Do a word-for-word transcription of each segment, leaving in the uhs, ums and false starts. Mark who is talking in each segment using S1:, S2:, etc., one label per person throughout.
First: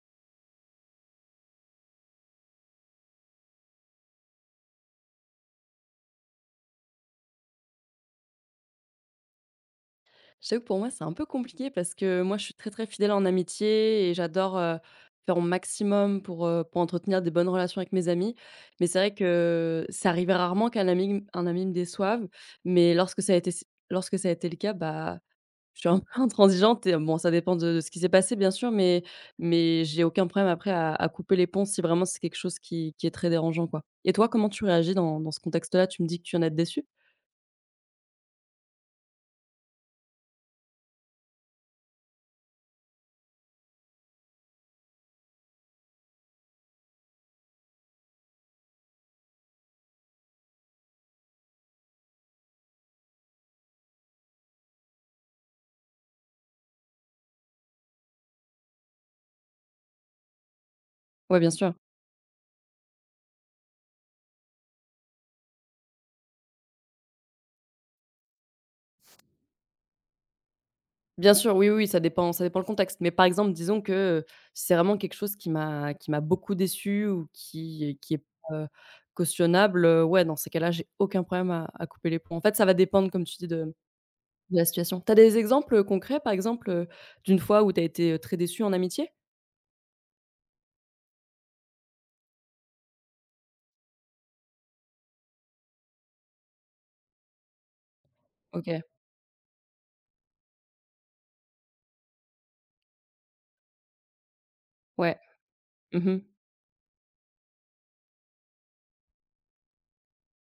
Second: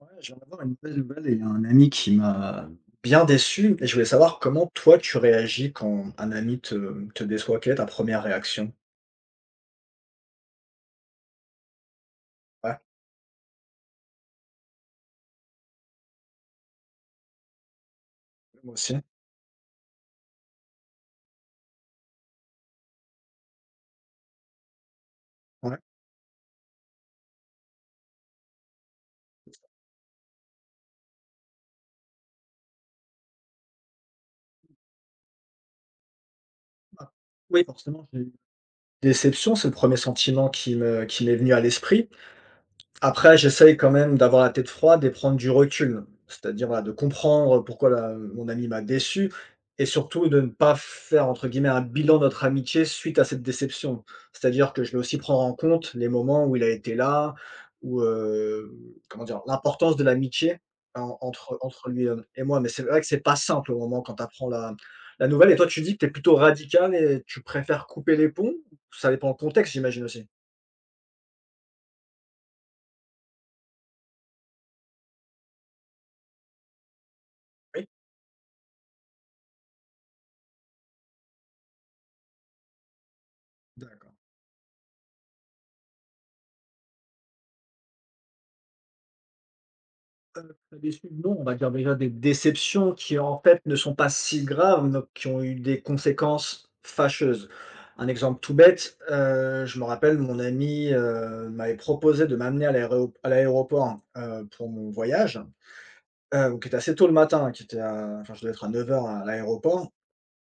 S1: Ouais, je viens d'avoir une mauvaise nouvelle et un ami qui m'a bien déçu. Et je voulais savoir comment toi tu réagis quand un ami te, te déçoit, quelle est ta première réaction?
S2: Je t'avoue que pour moi, c'est un peu compliqué parce que moi, je suis très,
S1: Ouais,
S2: très fidèle en amitié et j'adore euh, faire mon maximum pour, euh, pour entretenir des bonnes relations avec mes amis.
S1: moi
S2: Mais
S1: aussi.
S2: c'est vrai que ça arrivait rarement qu'un ami, un ami me déçoive. Mais lorsque ça a été, lorsque ça a été le cas, bah,
S1: Ouais.
S2: je suis un peu intransigeante. Et, bon, ça dépend de, de ce qui s'est passé, bien sûr, mais, mais j'ai aucun problème après à, à couper les ponts si vraiment c'est quelque chose qui, qui est très dérangeant. Quoi. Et toi, comment tu réagis dans, dans ce contexte-là? Tu me dis que tu en as déçu?
S1: Ah, oui, forcément, j'ai eu déception, c'est le premier sentiment qui me, qui m'est venu à l'esprit. Après, j'essaye quand même d'avoir la tête froide et prendre du recul. C'est-à-dire, voilà, de comprendre pourquoi la mon ami m'a déçu, et surtout de ne pas faire, entre guillemets, «un bilan» de notre amitié suite à cette déception. C'est-à-dire que je vais aussi prendre en compte les moments où il a été là, ou heu, comment dire? L'importance de l'amitié en
S2: Ouais, bien
S1: entre
S2: sûr.
S1: entre lui, euh, et moi. Mais c'est vrai que c'est pas simple au moment quand tu apprends la la nouvelle. Et toi, tu dis que tu es plutôt radical et tu préfères couper les ponts? Ça dépend le contexte, j'imagine aussi?
S2: Bien sûr, oui, oui, ça dépend, ça dépend le contexte. Mais par exemple, disons que, heu, si c'est vraiment quelque chose qui m'a qui m'a beaucoup déçu ou
S1: Oui?
S2: qui qui est pas, heu, cautionnable, heu, ouais, dans ces cas-là, j'ai aucun problème à à couper les ponts. En fait, ça va dépendre, comme tu dis, de
S1: D'accord.
S2: de la situation. T'as des exemples concrets, par exemple, heu, d'une fois où t'as été, heu, très déçu en amitié?
S1: Déçu, non, on va dire déjà des déceptions qui en fait ne sont pas si graves, mais qui ont eu des conséquences fâcheuses. Un exemple tout
S2: OK.
S1: bête, heu, je me rappelle mon ami, heu, m'avait proposé de m'amener à l'aéro à l'aéroport, heu, pour mon
S2: Ouais.
S1: voyage,
S2: Mmh.
S1: heu, donc qui était assez tôt le matin, hein, qui était à enfin je devais être à neuf heures à l'aéroport,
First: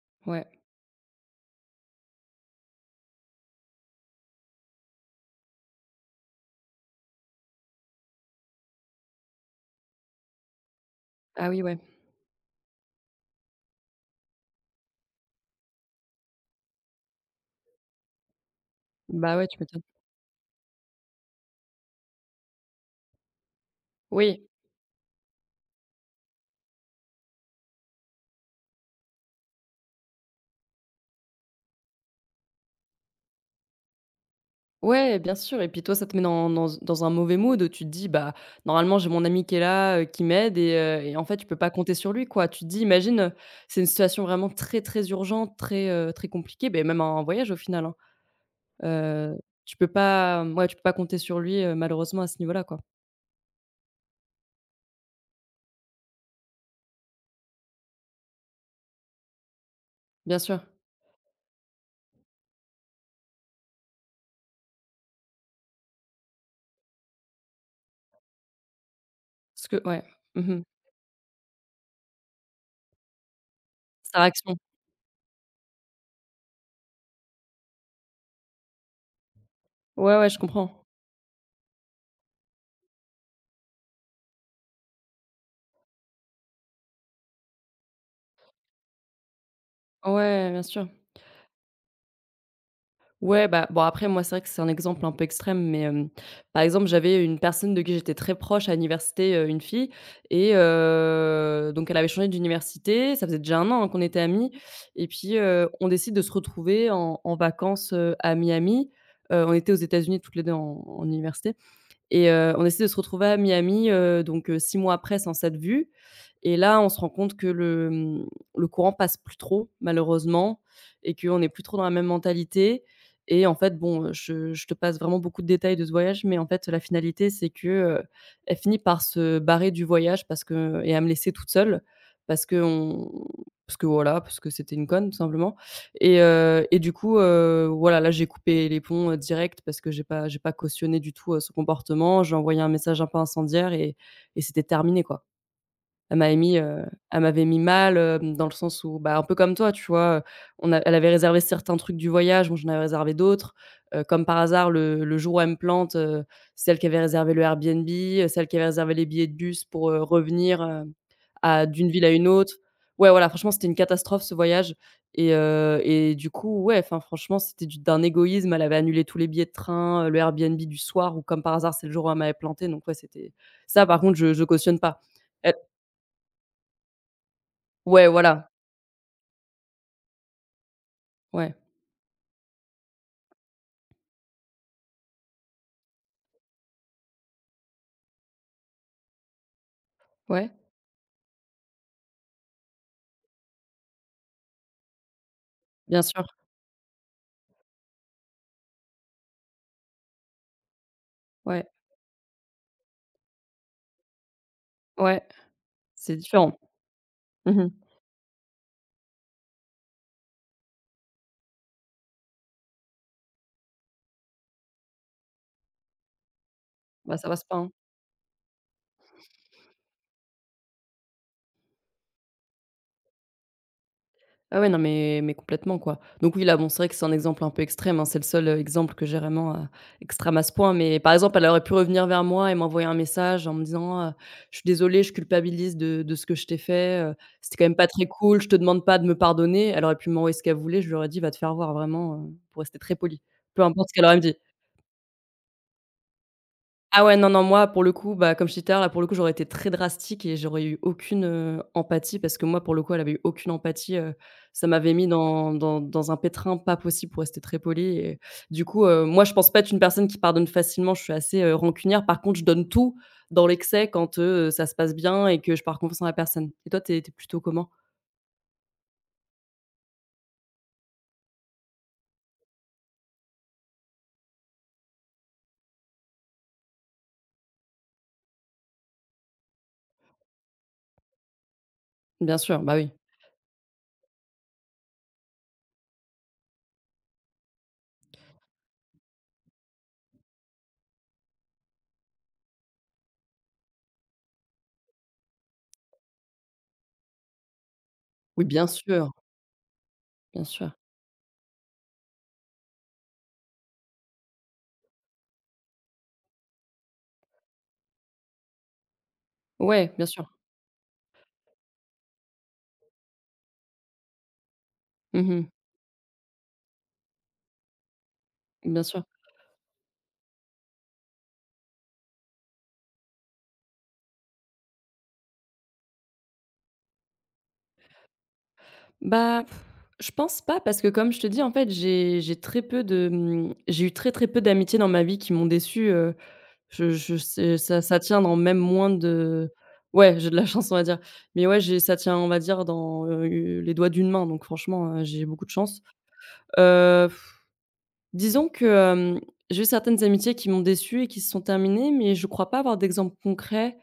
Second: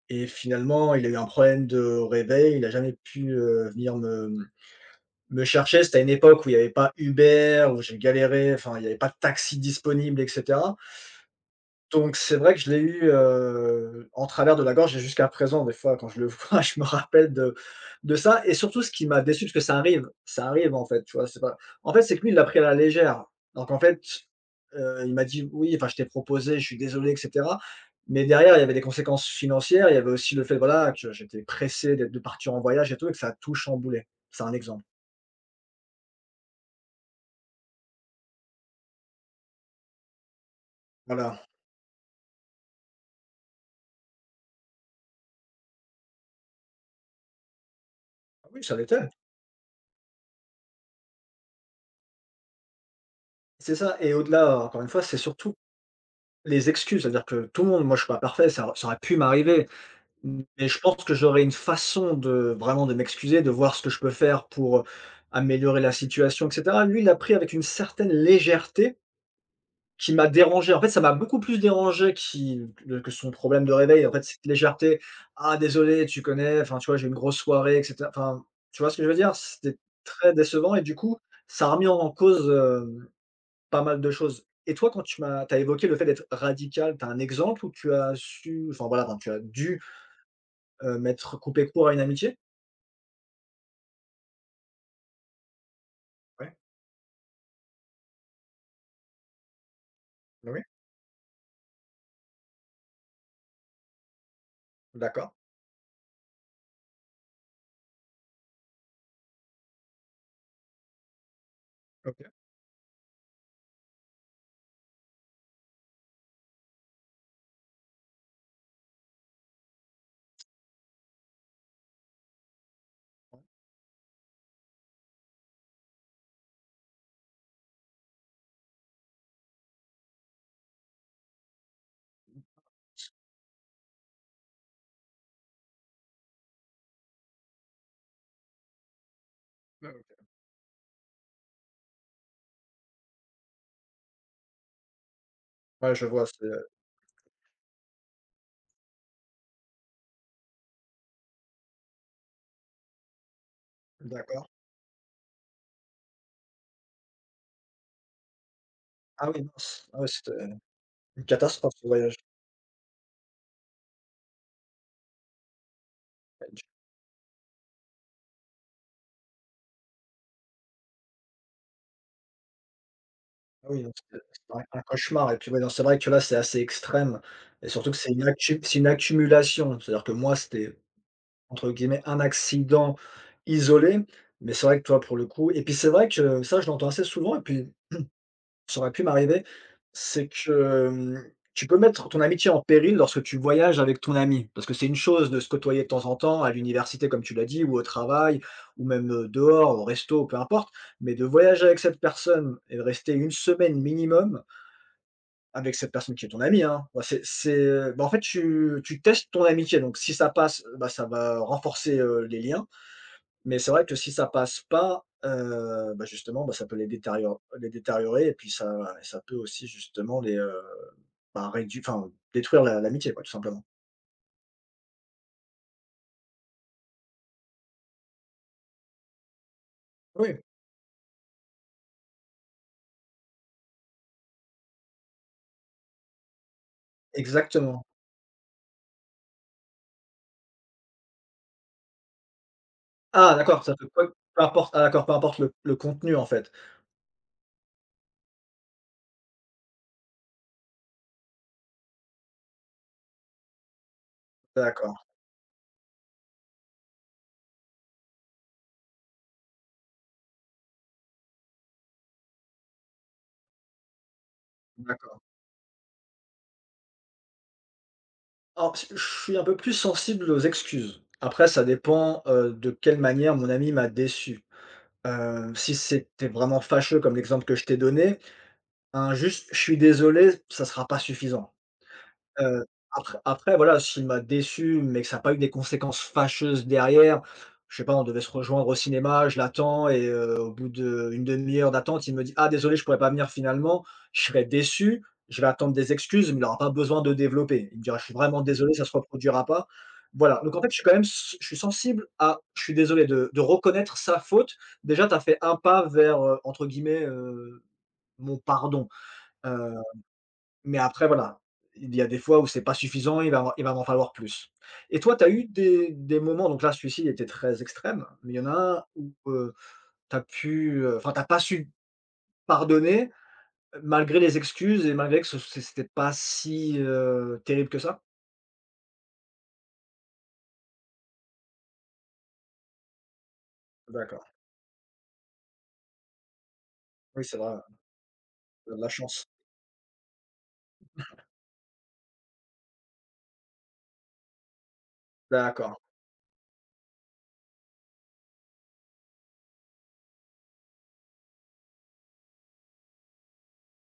S1: et
S2: Ouais.
S1: finalement il a eu un problème de réveil, il a jamais pu, heu, venir me me chercher. C'était à une époque où il n'y avait pas Uber, où j'ai galéré, enfin il n'y avait pas de taxi disponible, etc.
S2: Ah oui, ouais.
S1: Donc c'est vrai que je l'ai eu, heu, en travers de la gorge, et jusqu'à présent, des fois, quand je le vois, je me rappelle de de ça, et surtout ce qui m'a
S2: Bah,
S1: déçu
S2: ouais,
S1: parce que
S2: tu
S1: ça
S2: m'étonnes.
S1: arrive ça arrive, en fait, tu vois? C'est pas, en fait, c'est que lui, il l'a pris à la légère. Donc en fait,
S2: Oui.
S1: heu, il m'a dit: «Oui, enfin, je t'ai proposé, je suis désolé» et cetera. Mais derrière, il y avait des conséquences financières, il y avait aussi le fait, voilà, que j'étais pressé d'être de partir en voyage et tout, et que ça a tout chamboulé. C'est un exemple.
S2: Ouais, bien sûr. Et puis toi, ça te met dans dans dans un mauvais mood, où tu te dis : « Bah, normalement, j'ai mon ami qui est là, heu, qui m'aide » et heu et en fait,
S1: Voilà.
S2: tu peux pas compter sur lui, quoi. Tu te dis : « Imagine, heu, c'est une situation vraiment très, très urgente, très, heu, très compliquée », beh, même en voyage au final, hein.
S1: Ah, oui, ça l'était.
S2: Heu, Tu peux pas, ouais, tu peux pas compter sur lui, heu, malheureusement à ce niveau-là, quoi.
S1: C'est ça, et au-delà, encore une fois, c'est surtout les excuses, c'est-à-dire que tout le monde, moi je suis pas parfait, ça ça aurait pu m'arriver,
S2: Bien sûr,
S1: mais je pense que j'aurais une façon de vraiment de m'excuser, de voir ce que je peux faire pour, euh, améliorer la situation et cetera. Lui, il l'a pris avec une certaine légèreté
S2: parce que ouais.
S1: qui m'a
S2: Mmh mh.
S1: dérangé. En fait, ça m'a beaucoup plus dérangé qui que son problème de réveil. En
S2: Sa
S1: fait, cette
S2: réaction.
S1: légèreté: «Ah désolé, tu connais, enfin, tu vois, j'ai une grosse soirée et cetera». Enfin, tu vois ce que je veux dire? C'était
S2: Ouais, ouais,
S1: très
S2: je
S1: décevant, et
S2: comprends.
S1: du coup, ça a remis en cause, euh, pas mal de choses. Et toi, quand tu m'as t'as évoqué le fait d'être radical, tu as un exemple où tu as su, enfin voilà, enfin tu as dû,
S2: Ouais, bien sûr.
S1: heu, mettre couper court à une amitié?
S2: Ouais, bah, bon, après moi c'est vrai que c'est un exemple un peu extrême, mais, hem,
S1: Ouais,
S2: par exemple j'avais une personne de qui j'étais très proche à l'université, heu, une fille
S1: oui,
S2: et
S1: oui,
S2: heu, donc elle avait changé d'université, ça faisait déjà un an, hein, qu'on était amis et
S1: d'accord,
S2: puis, heu, on décide de se retrouver en en vacances, heu, à Miami. Heu, on était aux États-Unis toutes les deux en en université
S1: OK,
S2: et heu, on essaie de se retrouver à Miami, heu, donc heu, six mois après sans cette vue, et là, on se rend compte que le, mmh, le courant passe plus trop malheureusement, et qu'on n'est plus trop dans la même mentalité. Et en fait, bon, je je te passe vraiment beaucoup de détails de ce voyage, mais en fait, la finalité, c'est que, heu, elle finit par se barrer du voyage parce que et à me laisser toute seule parce qu'on parce que voilà, parce que c'était une conne tout simplement. Et heu et du coup, heu, voilà, là, j'ai coupé les ponts, heu, direct parce
S1: ouais,
S2: que j'ai
S1: OK.
S2: pas j'ai pas cautionné du tout, heu, son comportement. J'ai envoyé un message un peu incendiaire et et c'était terminé, quoi.
S1: Ouais, je
S2: Elle
S1: vois,
S2: m'avait
S1: c'est,
S2: mis, heu, elle m'avait mis mal, hem, dans le sens où, bah, un peu comme toi, tu vois? On a elle avait réservé certains trucs du voyage, moi, j'en avais réservé d'autres. Heu, comme par
S1: d'accord.
S2: hasard, le le jour où elle me plante, heu, c'est elle qui avait réservé le Airbnb, heu, c'est qui avait réservé les billets
S1: Ah
S2: de
S1: oui
S2: bus
S1: mince,
S2: pour,
S1: ah
S2: heu,
S1: ouais, c'était
S2: revenir, euh,
S1: une
S2: à
S1: catastrophe ce
S2: d'une ville à
S1: voyage.
S2: une autre. Ouais, voilà, franchement, c'était une catastrophe ce voyage. Et heu et du coup, ouais, enfin, franchement, c'était du d'un égoïsme. Elle avait annulé tous les billets de train, heu, le Airbnb du soir ou comme par hasard, c'est le jour où elle m'avait planté, donc ouais, c'était
S1: Ah oui,
S2: ça.
S1: non,
S2: Par contre,
S1: c'était,
S2: je je
S1: c'était un
S2: cautionne
S1: un
S2: pas.
S1: cauchemar. Et puis,
S2: Elle
S1: ouais, non, c'est vrai que là, c'est assez extrême, et surtout que
S2: ouais,
S1: c'est une
S2: voilà,
S1: accu c'est une accumulation. C'est-à-dire que moi, c'était
S2: ouais,
S1: entre guillemets «un accident isolé», mais c'est vrai que toi, pour le coup, et puis c'est vrai que ça, je l'entends assez souvent. Et puis, ça aurait pu m'arriver, c'est
S2: ouais,
S1: que, hem, tu peux mettre ton amitié en péril lorsque tu voyages avec ton ami. Parce que c'est une chose de se côtoyer de
S2: bien
S1: temps en
S2: sûr,
S1: temps à l'université, comme tu l'as dit, ou au travail, ou même, heu, dehors, au resto, peu importe. Mais de voyager
S2: ouais,
S1: avec cette personne et de rester une semaine minimum
S2: ouais,
S1: avec cette personne
S2: c'est
S1: qui est ton
S2: différent.
S1: ami, hein. Bah, c'est
S2: Mmh.
S1: c'est, bah, en fait, tu tu testes ton amitié. Donc si ça passe, bah, ça va renforcer, heu, les liens. Mais c'est vrai que si ça passe pas, heu, bah, justement, bah, ça peut les
S2: Bah, ça
S1: détérior
S2: passe pas,
S1: les
S2: hein.
S1: détériorer. Et puis ça ça peut aussi justement les, heu, bah, rédu enfin, détruire la l'amitié quoi, tout simplement.
S2: Ah ouais, non, mais mais complètement, quoi. Donc oui, là, bon, c'est vrai que c'est un exemple un peu extrême, hein. C'est le seul, heu, exemple que j'ai vraiment, heu,
S1: Oui,
S2: extrême à ce point, mais par exemple, elle aurait pu revenir vers moi et m'envoyer un message en me disant, heu : « Je suis désolée, je culpabilise de de ce que je t'ai fait, heu, c'était quand même
S1: exactement.
S2: pas très cool, je te demande pas de me pardonner ». Elle aurait pu m'envoyer ce qu'elle voulait, je lui aurais dit : « Va te faire voir », vraiment, heu, pour rester très poli.
S1: Ah
S2: Peu
S1: d'accord, ça peut
S2: importe ce
S1: pas,
S2: qu'elle aurait me dit.
S1: peu importe, ah d'accord, peu importe le le contenu en fait.
S2: Ah ouais, non, non, moi, pour le coup, bah, comme je disais tout à l'heure, là, pour le coup, j'aurais été très drastique et j'aurais eu aucune, heu, empathie parce que moi, pour le coup, elle avait eu aucune empathie, heu, ça
S1: D'accord,
S2: m'avait mis dans dans dans un pétrin pas possible, pour rester très polie. Et du coup, heu, moi, je pense pas être une personne qui pardonne facilement, je suis assez, heu, rancunière. Par contre, je donne tout dans l'excès quand, heu, ça se passe
S1: d'accord.
S2: bien et que je peux confiance en la personne. Et toi, t'es es plutôt comment?
S1: Alors je suis un peu plus sensible aux excuses. Après ça dépend, heu, de quelle manière mon ami m'a déçu. Heu, si c'était vraiment fâcheux comme l'exemple que je t'ai donné, un juste: «Je suis désolé», ça sera pas suffisant.
S2: Bien sûr,
S1: Heu,
S2: bah oui.
S1: après après voilà, s'il m'a déçu, mais que ça a pas eu des conséquences fâcheuses derrière, je sais pas, on devait se rejoindre au cinéma, je l'attends, et heu, au bout d'une demi-heure d'attente, il me dit: «Ah désolé, je pourrais pas venir finalement», je serais déçu, je vais attendre des excuses, mais il aura pas besoin de développer. Il me dira: «Je suis vraiment
S2: Oui, bien
S1: désolé, ça se
S2: sûr,
S1: reproduira pas». Voilà,
S2: bien
S1: donc en fait,
S2: sûr.
S1: je suis quand même s je suis sensible à je suis désolé de de reconnaître sa faute. Déjà, tu as fait un pas vers, heu, entre guillemets, heu, mon pardon, heu
S2: Ouais, bien sûr.
S1: mais après voilà, il y a des fois où c'est pas suffisant, il va il va m'en falloir plus. Et toi, tu as eu
S2: Mmh.
S1: des des moments, donc là, celui-ci, il était très extrême, mais il y en a
S2: Bien
S1: un
S2: sûr.
S1: où, heu, tu as pu, heu, enfin t'as pas su pardonner, euh, malgré les excuses et malgré que ce c c'était pas si, heu, terrible que ça?
S2: Bah, pff, je pense pas parce que comme je te dis, en fait, j'ai j'ai très peu de, mmh, j'ai eu très,
S1: D'accord,
S2: très peu d'amitiés dans ma vie qui m'ont déçue, heu, je je
S1: oui, c'est vrai,
S2: sais
S1: ouais,
S2: ça ça tient dans même
S1: de la
S2: moins
S1: chance.
S2: de ouais, j'ai de la chance, on va dire. Mais ouais, j'ai ça tient, on va dire, dans, heu, les doigts d'une main, donc franchement, heu, j'ai beaucoup de
S1: D'accord,
S2: chance. Heu, disons que, hem, j'ai eu certaines amitiés qui m'ont déçue et qui se sont terminées, mais je crois pas avoir d'exemple concret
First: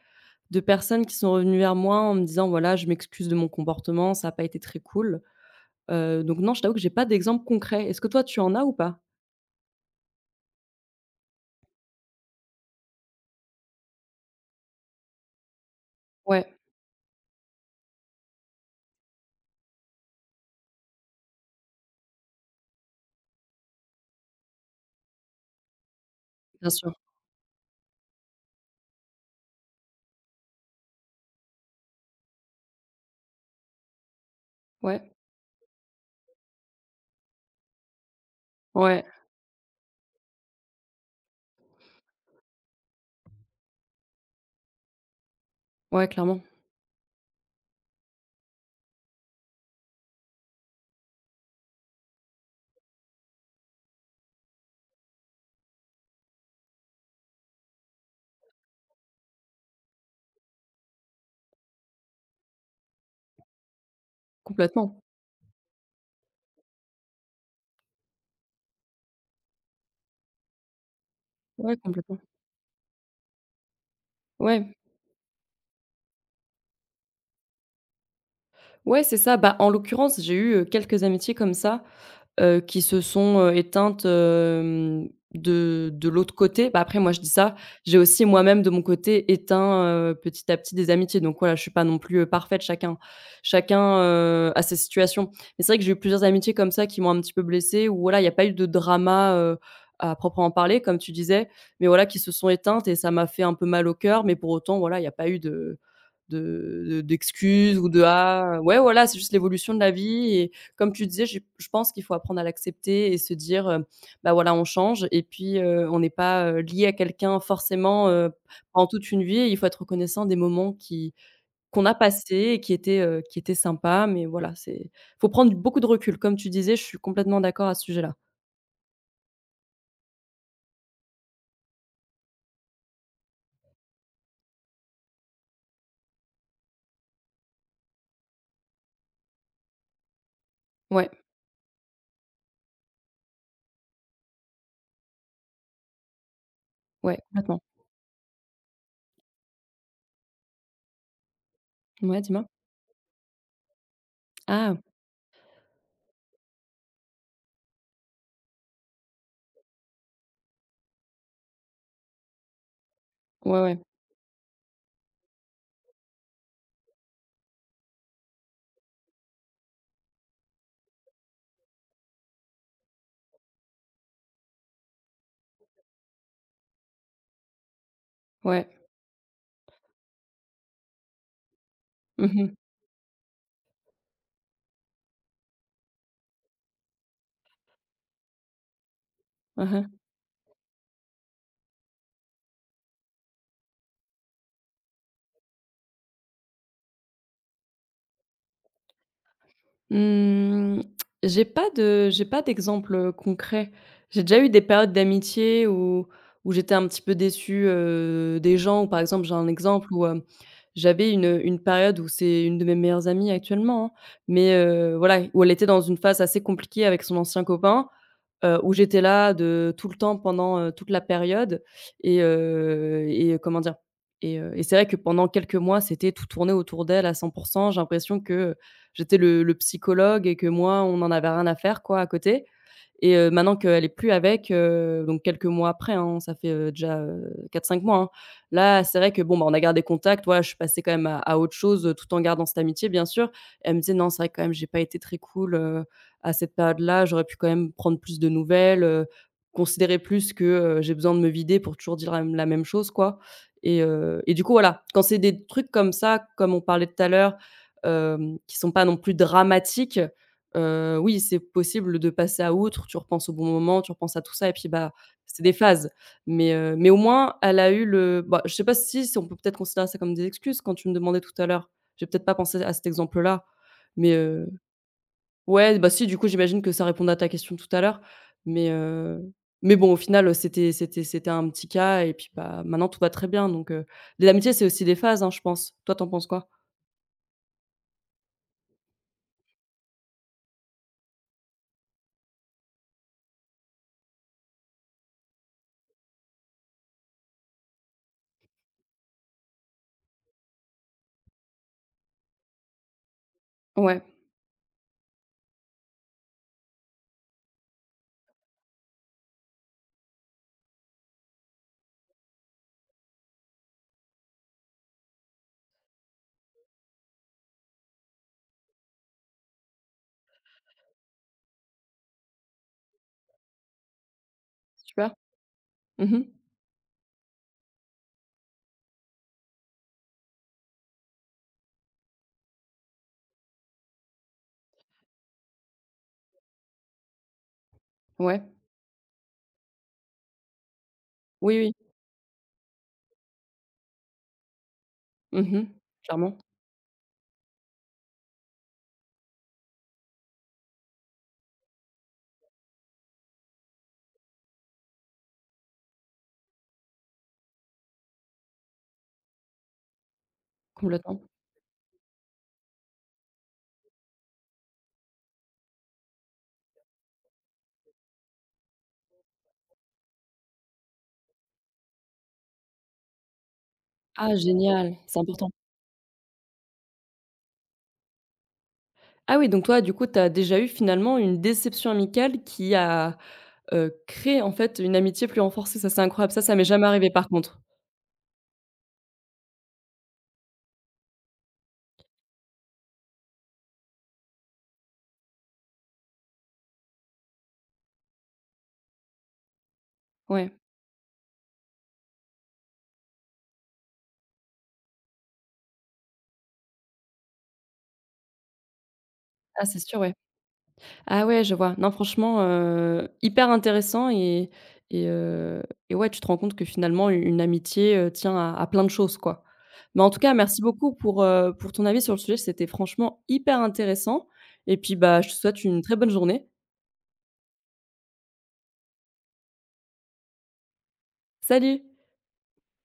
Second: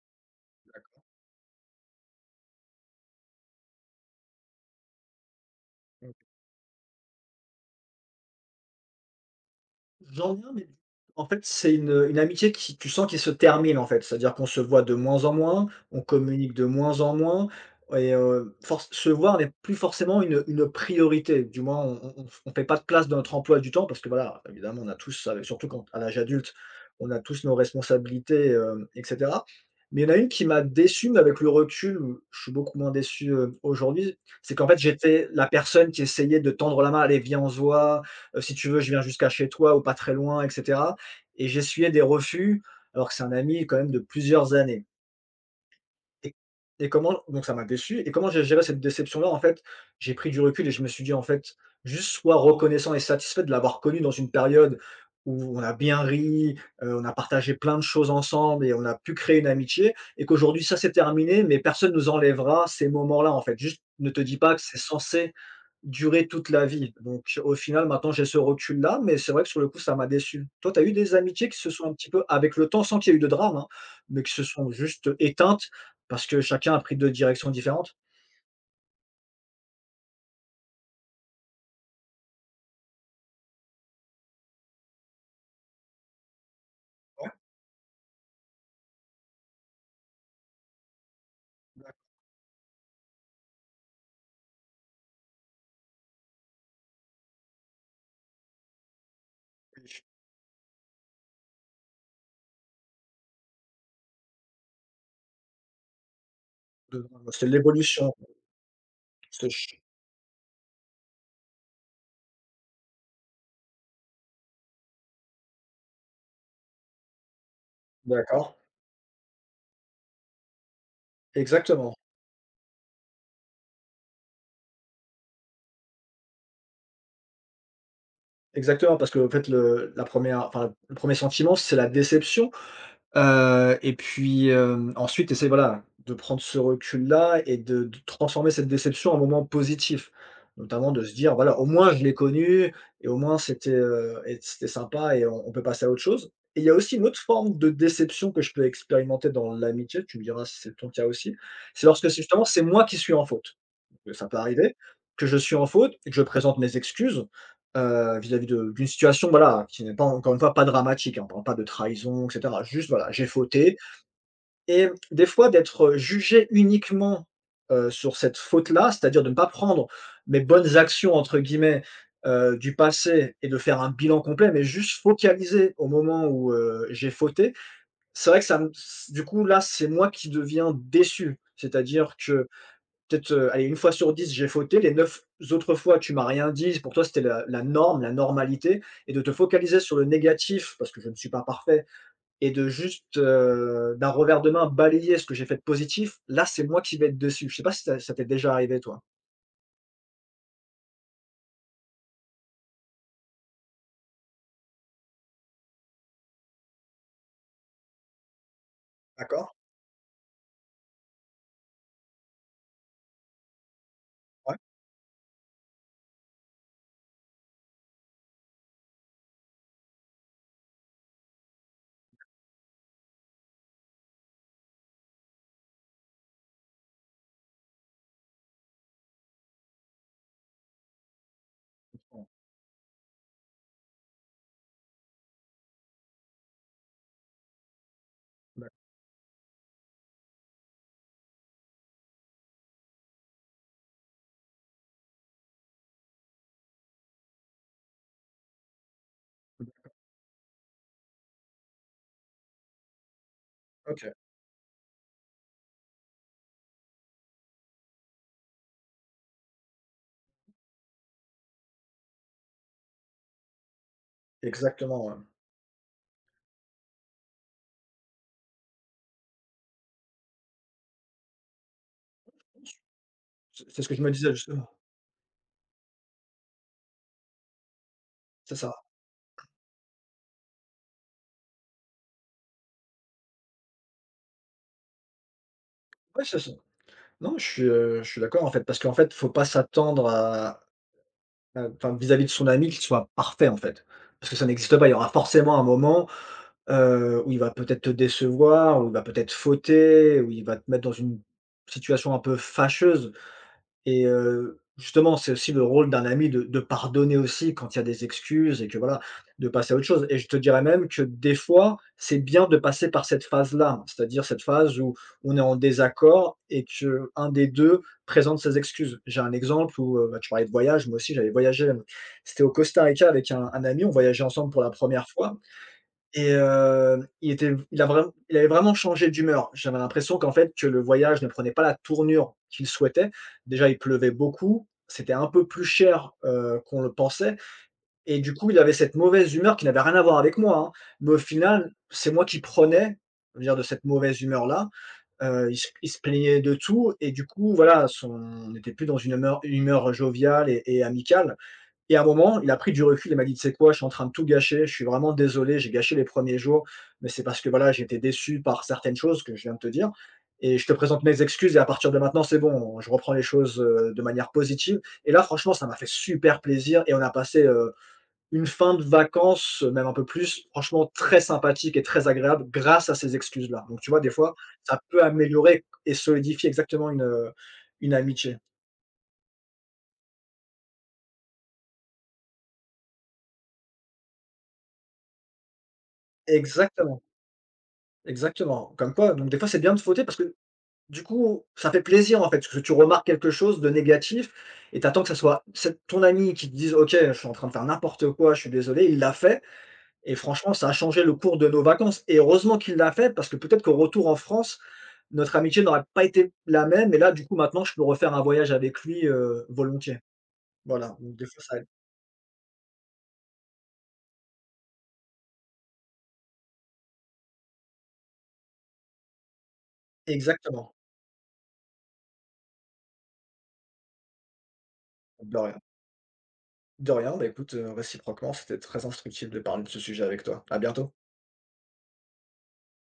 S2: de
S1: d'accord.
S2: personnes qui sont revenues vers moi en me disant : « Voilà, je m'excuse de mon comportement, ça n'a pas été très cool ». Heu, donc non, je t'avoue que j'ai pas d'exemple concret. Est-ce que toi, tu en as ou pas?
S1: J'en ai un, mais en fait, c'est une, une amitié qui tu sens qui se termine, en fait. C'est-à-dire qu'on se voit de moins en moins, on
S2: Ouais,
S1: communique de moins en moins, et heu, forc se voir n'est plus forcément une, une priorité. Du moins, on ne fait pas de place dans notre emploi du temps parce que, voilà, évidemment, on a tous, avec surtout quand à l'âge adulte,
S2: bien sûr.
S1: on a tous nos responsabilités, hem et cetera. Mais il y en a une qui m'a déçu, mais avec le recul, je suis beaucoup moins déçu, heu, aujourd'hui. C'est qu'en fait,
S2: Ouais,
S1: j'étais la personne qui essayait de tendre la main: «Allez, viens, on se voit». Heu, si tu veux, je viens
S2: ouais,
S1: jusqu'à chez toi ou pas très loin, et cetera. Et j'essuyais des refus, alors que c'est un ami quand même de plusieurs années.
S2: ouais,
S1: Et
S2: clairement,
S1: et comment, donc ça m'a déçu et comment j'ai géré cette déception-là, en fait, j'ai pris du recul et je me suis dit: «En fait, juste sois reconnaissant et satisfait de l'avoir connu dans une période où on a bien ri, heu, on a partagé plein de choses ensemble et on a pu créer une amitié, et qu'aujourd'hui ça c'est terminé, mais personne nous enlèvera ces moments-là, en fait». Juste ne te dis pas que c'est
S2: complètement.
S1: censé durer toute la vie. Donc au final, maintenant j'ai ce recul-là, mais c'est vrai que sur le coup, ça m'a déçu. Toi, tu as eu des amitiés qui se
S2: Ouais,
S1: sont un petit
S2: complètement.
S1: peu avec le temps, sans qu'il y ait eu de drame, hein, mais qui se sont
S2: Ouais,
S1: juste éteintes parce que chacun a pris deux directions différentes?
S2: ouais, c'est ça. Bah, en l'occurrence, j'ai eu, heu, quelques amitiés comme ça, heu, qui se sont, heu, éteintes, hem, de de l'autre côté. Bah, après moi je dis
S1: Ouais,
S2: ça, j'ai aussi moi-même de mon côté éteint, heu, petit à petit des amitiés. Donc voilà, je suis pas
S1: d'accord,
S2: non plus, heu, parfaite, chacun chacun, heu, a ses situations. Mais c'est vrai que j'ai eu plusieurs amitiés comme ça qui m'ont un petit peu blessée où voilà, il n'y a pas eu de drama, heu,
S1: oui. je
S2: à proprement parler comme tu disais, mais voilà, qui se sont éteintes et ça m'a fait un peu mal au cœur, mais pour autant voilà, il n'y a pas eu de de
S1: De
S2: de
S1: c'est
S2: d'excuses ou de : «
S1: l'évolution,
S2: Ah » ouais voilà, c'est juste
S1: c'est
S2: l'évolution
S1: ch
S2: de la vie. Et comme tu disais, j'ai je pense qu'il faut apprendre à l'accepter et se dire, heu, bah, voilà, on change et puis, heu, on n'est pas, heu, lié à quelqu'un forcément, heu,
S1: d'accord,
S2: pendant toute une vie. Il faut être reconnaissant des moments qui qu'on
S1: exactement,
S2: a passés et qui étaient, heu, qui étaient sympas, mais voilà, c'est faut prendre beaucoup de recul. Comme tu disais, je suis complètement d'accord à ce sujet-là.
S1: exactement, parce qu'en fait, le la première enfin, le premier sentiment, c'est la déception. Heu et puis, hem, ensuite, essayer, voilà, de prendre ce recul-là et de de transformer cette déception en moment positif. Notamment de
S2: Ouais,
S1: se dire: «Voilà, au moins je l'ai connu et au moins c'était, heu et c'était sympa et on on peut passer à autre chose», et il y a aussi une autre
S2: ouais,
S1: forme
S2: complètement.
S1: de déception que je peux expérimenter dans l'amitié, tu me diras si c'est ton cas aussi, c'est lorsque c'est
S2: Ouais,
S1: justement
S2: dis-moi?
S1: c'est moi qui suis en faute, que ça peut arriver,
S2: Ah!
S1: que je suis en faute et que je présente mes excuses, heu, vis-à-vis de d'une situation, voilà, qui n'est pas, encore une fois, pas dramatique, hein, on parle pas de trahison et cetera. Juste, voilà, j'ai
S2: Ouais,
S1: fauté,
S2: ouais,
S1: et des fois d'être jugé uniquement, heu, sur cette faute-là, c'est-à-dire de ne pas prendre mes «bonnes actions» entre guillemets, heu, du passé, et de faire un bilan complet, mais juste focaliser au moment où, heu, j'ai fauté. C'est vrai que ça
S2: ouais.
S1: me du coup là, c'est moi qui deviens déçu. C'est-à-dire
S2: Mmh
S1: que
S2: mh.
S1: peut-être, heu, allez, une fois sur dix j'ai fauté. Les neuf autres fois, tu m'as rien dit. Pour toi, c'était la la norme, la normalité et de te focaliser sur
S2: Mmh.
S1: le négatif, parce que je ne suis pas parfait et de juste, heu, d'un revers de main, balayer ce que j'ai fait de positif, là, c'est moi qui vais être dessus. Je sais pas si ça ça t'est déjà arrivé, toi?
S2: Mmh, j'ai pas de j'ai pas d'exemple, euh, concret. J'ai déjà eu des périodes d'amitié où où j'étais un petit peu déçue, heu, des gens. Ou par exemple, j'ai
S1: D'accord,
S2: un exemple où, hem, j'avais une, une période où c'est une de mes meilleures amies actuellement, hein, mais
S1: ouais.
S2: heu, voilà, où elle était dans une phase assez compliquée avec son ancien copain. Heu, où j'étais là de tout le temps pendant, heu, toute la période et heu et euh, comment dire? Et heu et c'est vrai que pendant quelques mois, c'était tout tourné autour d'elle à cent. J'ai l'impression que, j'étais le le psychologue et que moi, on en avait rien à faire, quoi, à
S1: Mmh,
S2: côté. Et heu, maintenant qu'elle est plus avec, heu, donc quelques mois après, hein, ça fait, heu, déjà, heu, quatre à cinq mois, hein.
S1: d'acc.
S2: Là, c'est vrai que bon, bah, on a gardé contact, voilà, je suis passée quand même à à autre chose, heu, tout en gardant cette amitié, bien sûr. Elle me disait : « Non, c'est vrai que quand même j'ai pas été très cool, heu, à cette période-là, j'aurais pu quand même prendre plus de nouvelles, heu, considérer plus que, heu, j'ai besoin de me vider pour toujours dire la m la même chose, quoi ». Et
S1: OK.
S2: heu et du coup, voilà, quand c'est des trucs comme ça, comme on parlait tout à l'heure, hem, qui sont pas non plus dramatiques, heu, oui, c'est possible de passer à outre, tu repenses au bon moment, tu repenses à tout ça et puis, bah,
S1: Exactement, ouais.
S2: c'est des phases. Mais, heu, mais au moins elle a eu le bah, je sais pas si si on peut peut-être considérer ça comme des excuses, quand tu me demandais tout à l'heure, j'ai peut-être pas pensé à cet exemple-là,
S1: C'est c'est ce que je me
S2: mais,
S1: disais,
S2: heu.
S1: justement.
S2: Ouais, bah, si, du coup, j'imagine que ça répondait à ta question tout à l'heure,
S1: C'est
S2: mais
S1: ça.
S2: heu, mais bon, au final, heu, c'était c'était c'était un petit cas et puis, bah, maintenant tout va très bien, donc heu, l'amitié, c'est aussi des phases, hein, je pense. Toi, t'en
S1: Ouais,
S2: penses
S1: c'est
S2: quoi?
S1: ça. Non, je suis, heu, je suis d'accord, en fait, parce qu'en fait, faut pas s'attendre à. Heu, enfin, vis-à-vis de son ami, qu'il soit parfait, en fait. Parce que ça n'existe pas. Il y aura forcément un moment, heu, où il va peut-être te décevoir, où il va peut-être fauter, où il va te mettre dans une situation un peu fâcheuse.
S2: Ouais,
S1: Et heu, justement, c'est aussi le rôle d'un ami de de pardonner aussi quand il y a des excuses et que voilà, de passer à autre chose, et je te dirais même que des fois, c'est bien de passer par cette phase-là, c'est-à-dire cette phase où on est en désaccord et que un des deux présente ses excuses. J'ai un exemple où, heu, bah, tu parlais de voyage, moi aussi j'avais voyagé, c'était au Costa Rica avec un un ami, on voyageait ensemble pour la première
S2: super.
S1: fois
S2: Mmh.
S1: et heu, il était il a vraim il avait vraiment changé d'humeur. J'avais l'impression qu'en fait, que le voyage ne prenait pas la tournure qu'il souhaitait. Déjà, il pleuvait beaucoup, c'était un peu plus cher, heu, qu'on le pensait, et du
S2: Ouais.
S1: coup, il avait cette mauvaise humeur qui n'avait rien à voir avec moi, hein, mais au
S2: Oui,
S1: final,
S2: oui.
S1: c'est moi qui prenais, je veux dire, de cette mauvaise humeur-là. Heu, il se
S2: Mmh.
S1: il se plaignait
S2: Clairement.
S1: de tout et du coup, voilà, son. On était plus dans une humeur une humeur joviale et et amicale. Et à un moment, il a pris du recul, il m'a dit: «Tu sais quoi? Je suis en train de tout gâcher, je suis vraiment désolé, j'ai gâché les premiers jours, mais c'est parce que voilà, j'étais déçu par certaines choses que je viens de te dire, et je te présente mes
S2: Complètement.
S1: excuses et à partir de maintenant, c'est bon, je reprends les choses, heu, de manière positive.» Et là, franchement, ça m'a fait super plaisir et on a passé, heu, une fin de vacances, euh, même un peu plus, franchement très sympathique et très agréable grâce à ces excuses-là. Donc tu vois, des fois,
S2: Ah
S1: ça
S2: génial,
S1: peut
S2: c'est important.
S1: améliorer et solidifier exactement une, heu, une amitié.
S2: Ah oui, donc toi, du coup, tu as déjà eu finalement une déception amicale qui a, heu, créé en fait une amitié plus renforcée. Ça, c'est incroyable. Ça, ça m'est jamais
S1: Exactement,
S2: arrivé par contre.
S1: exactement. Comme quoi, donc des fois, c'est bien de fauter parce que. Du coup, ça fait plaisir, en fait, parce que tu remarques quelque chose de négatif et t'attends que ça soit c'est ton ami qui te dise: «OK, je suis en train de faire n'importe quoi, je suis désolé», il l'a fait et
S2: Ouais.
S1: franchement, ça a changé le cours de nos vacances et heureusement qu'il l'a fait parce que peut-être qu'au retour en France, notre amitié n'aurait pas été la même et là, du coup, maintenant, je peux refaire un voyage avec lui, heu,
S2: Ah c'est
S1: volontiers.
S2: sûr, ouais.
S1: Voilà, donc
S2: Ah
S1: des fois,
S2: ouais, je
S1: ça aide.
S2: vois. Non franchement, heu, hyper intéressant et et heu et ouais, tu te rends compte que finalement u une amitié, heu, tient à à plein de choses, quoi. Mais en tout cas, merci
S1: Exactement.
S2: beaucoup pour, heu, pour ton avis sur le sujet. C'était franchement hyper intéressant et puis, bah, je te
S1: De rien.
S2: souhaite une très bonne journée.
S1: De rien, bah, écoute, heu, réciproquement, c'était très instructif de parler de ce sujet avec toi. À bientôt.
S2: Salut!